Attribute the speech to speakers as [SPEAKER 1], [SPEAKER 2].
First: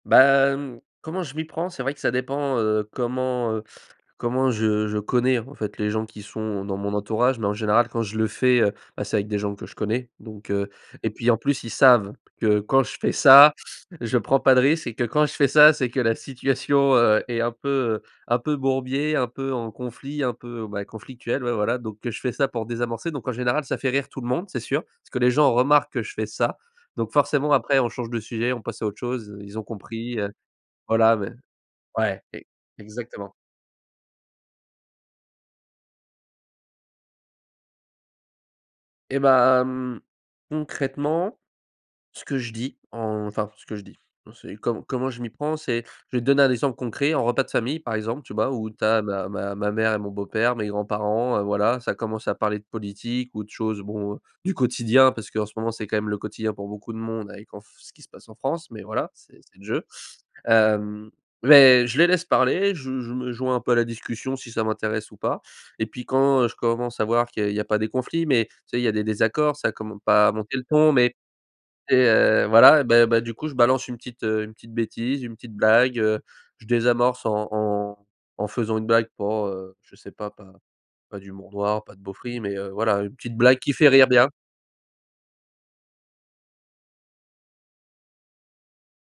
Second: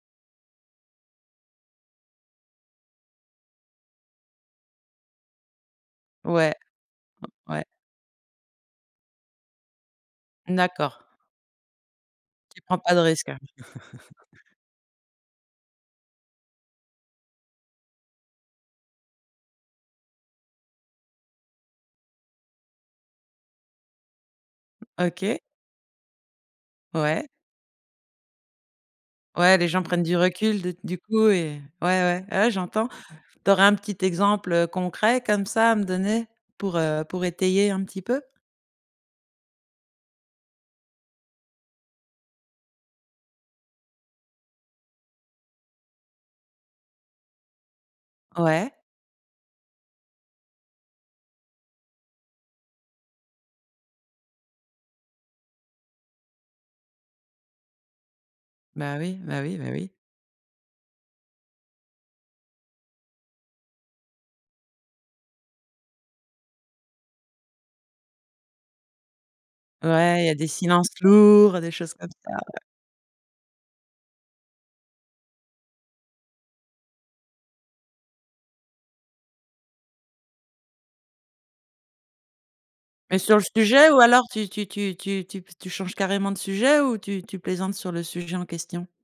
[SPEAKER 1] Bah hem, comment je m'y prends? C'est vrai que ça dépend, heu, comment, heu, comment je je connais, en fait, les gens qui
[SPEAKER 2] Ouais.
[SPEAKER 1] sont dans mon entourage. Mais en
[SPEAKER 2] Ouais.
[SPEAKER 1] général, quand je le fais, heu, bah c'est avec des gens que je connais. Donc heu
[SPEAKER 2] D'accord.
[SPEAKER 1] et puis en plus, ils savent que
[SPEAKER 2] Tu prends
[SPEAKER 1] quand
[SPEAKER 2] pas
[SPEAKER 1] je
[SPEAKER 2] de
[SPEAKER 1] fais
[SPEAKER 2] risque.
[SPEAKER 1] ça, je prends pas de risque et que quand je fais ça, c'est que la situation, heu, est un peu, heu, un peu bourbier, un peu en conflit, un peu bah, conflictuelle, ouais, voilà. Donc que je fais ça pour désamorcer. Donc en général, ça fait rire tout le monde, c'est sûr. Parce que les
[SPEAKER 2] OK.
[SPEAKER 1] gens remarquent que je fais ça. Donc
[SPEAKER 2] Ouais.
[SPEAKER 1] forcément, après on change de sujet, on passe à autre chose, heu,
[SPEAKER 2] Ouais,
[SPEAKER 1] ils ont
[SPEAKER 2] les gens prennent du
[SPEAKER 1] compris, heu,
[SPEAKER 2] recul d du
[SPEAKER 1] voilà
[SPEAKER 2] coup
[SPEAKER 1] mais
[SPEAKER 2] et ouais,
[SPEAKER 1] ouais,
[SPEAKER 2] ouais,
[SPEAKER 1] ex
[SPEAKER 2] ouais j'entends.
[SPEAKER 1] exactement.
[SPEAKER 2] Tu aurais un petit exemple, heu, concret comme ça à me donner? Pour, heu, pour étayer un petit peu?
[SPEAKER 1] Et bah, mmh, concrètement, ce que je dis, enfin ce que je dis, non c'est com comment je m'y prends c'est je vais te donner un exemple concret en repas de famille, par exemple, tu vois?
[SPEAKER 2] Ouais.
[SPEAKER 1] Où tu as ma ma ma mère et mon beau père, mes grands parents, heu, voilà, ça commence à parler de politique ou de choses bon, du quotidien, parce qu'en ce moment, c'est quand même le quotidien pour beaucoup de monde avec en f ce qui se passe en France. Mais
[SPEAKER 2] Bah
[SPEAKER 1] voilà,
[SPEAKER 2] oui,
[SPEAKER 1] c'est
[SPEAKER 2] bah oui,
[SPEAKER 1] c'est le
[SPEAKER 2] bah
[SPEAKER 1] jeu.
[SPEAKER 2] oui.
[SPEAKER 1] Hem, mais je les laisse parler. Je je me joins un peu à la discussion si ça m'intéresse ou pas et puis quand, heu, je commence à voir qu'il y a il y a pas des conflits, mais tu sais il y a des désaccords, ça commence
[SPEAKER 2] Ouais, il
[SPEAKER 1] pas
[SPEAKER 2] y
[SPEAKER 1] à
[SPEAKER 2] a des
[SPEAKER 1] monter le
[SPEAKER 2] silences
[SPEAKER 1] ton, mais,
[SPEAKER 2] lourds, des choses
[SPEAKER 1] tu sais,
[SPEAKER 2] comme ça,
[SPEAKER 1] heu,
[SPEAKER 2] ouais.
[SPEAKER 1] voilà, bah bah du coup, je balance une petite, heu, une petite bêtise, une petite blague, heu, je désamorce en en en faisant une blague pour, heu, je sais pas, pas pas d'humour noir, pas de beauferie mais heu, voilà une
[SPEAKER 2] Mais
[SPEAKER 1] petite
[SPEAKER 2] sur le
[SPEAKER 1] blague qui fait
[SPEAKER 2] sujet ou
[SPEAKER 1] rire
[SPEAKER 2] alors
[SPEAKER 1] bien
[SPEAKER 2] tu tu tu tu tu p tu changes carrément de sujet ou tu tu plaisantes sur le sujet en question?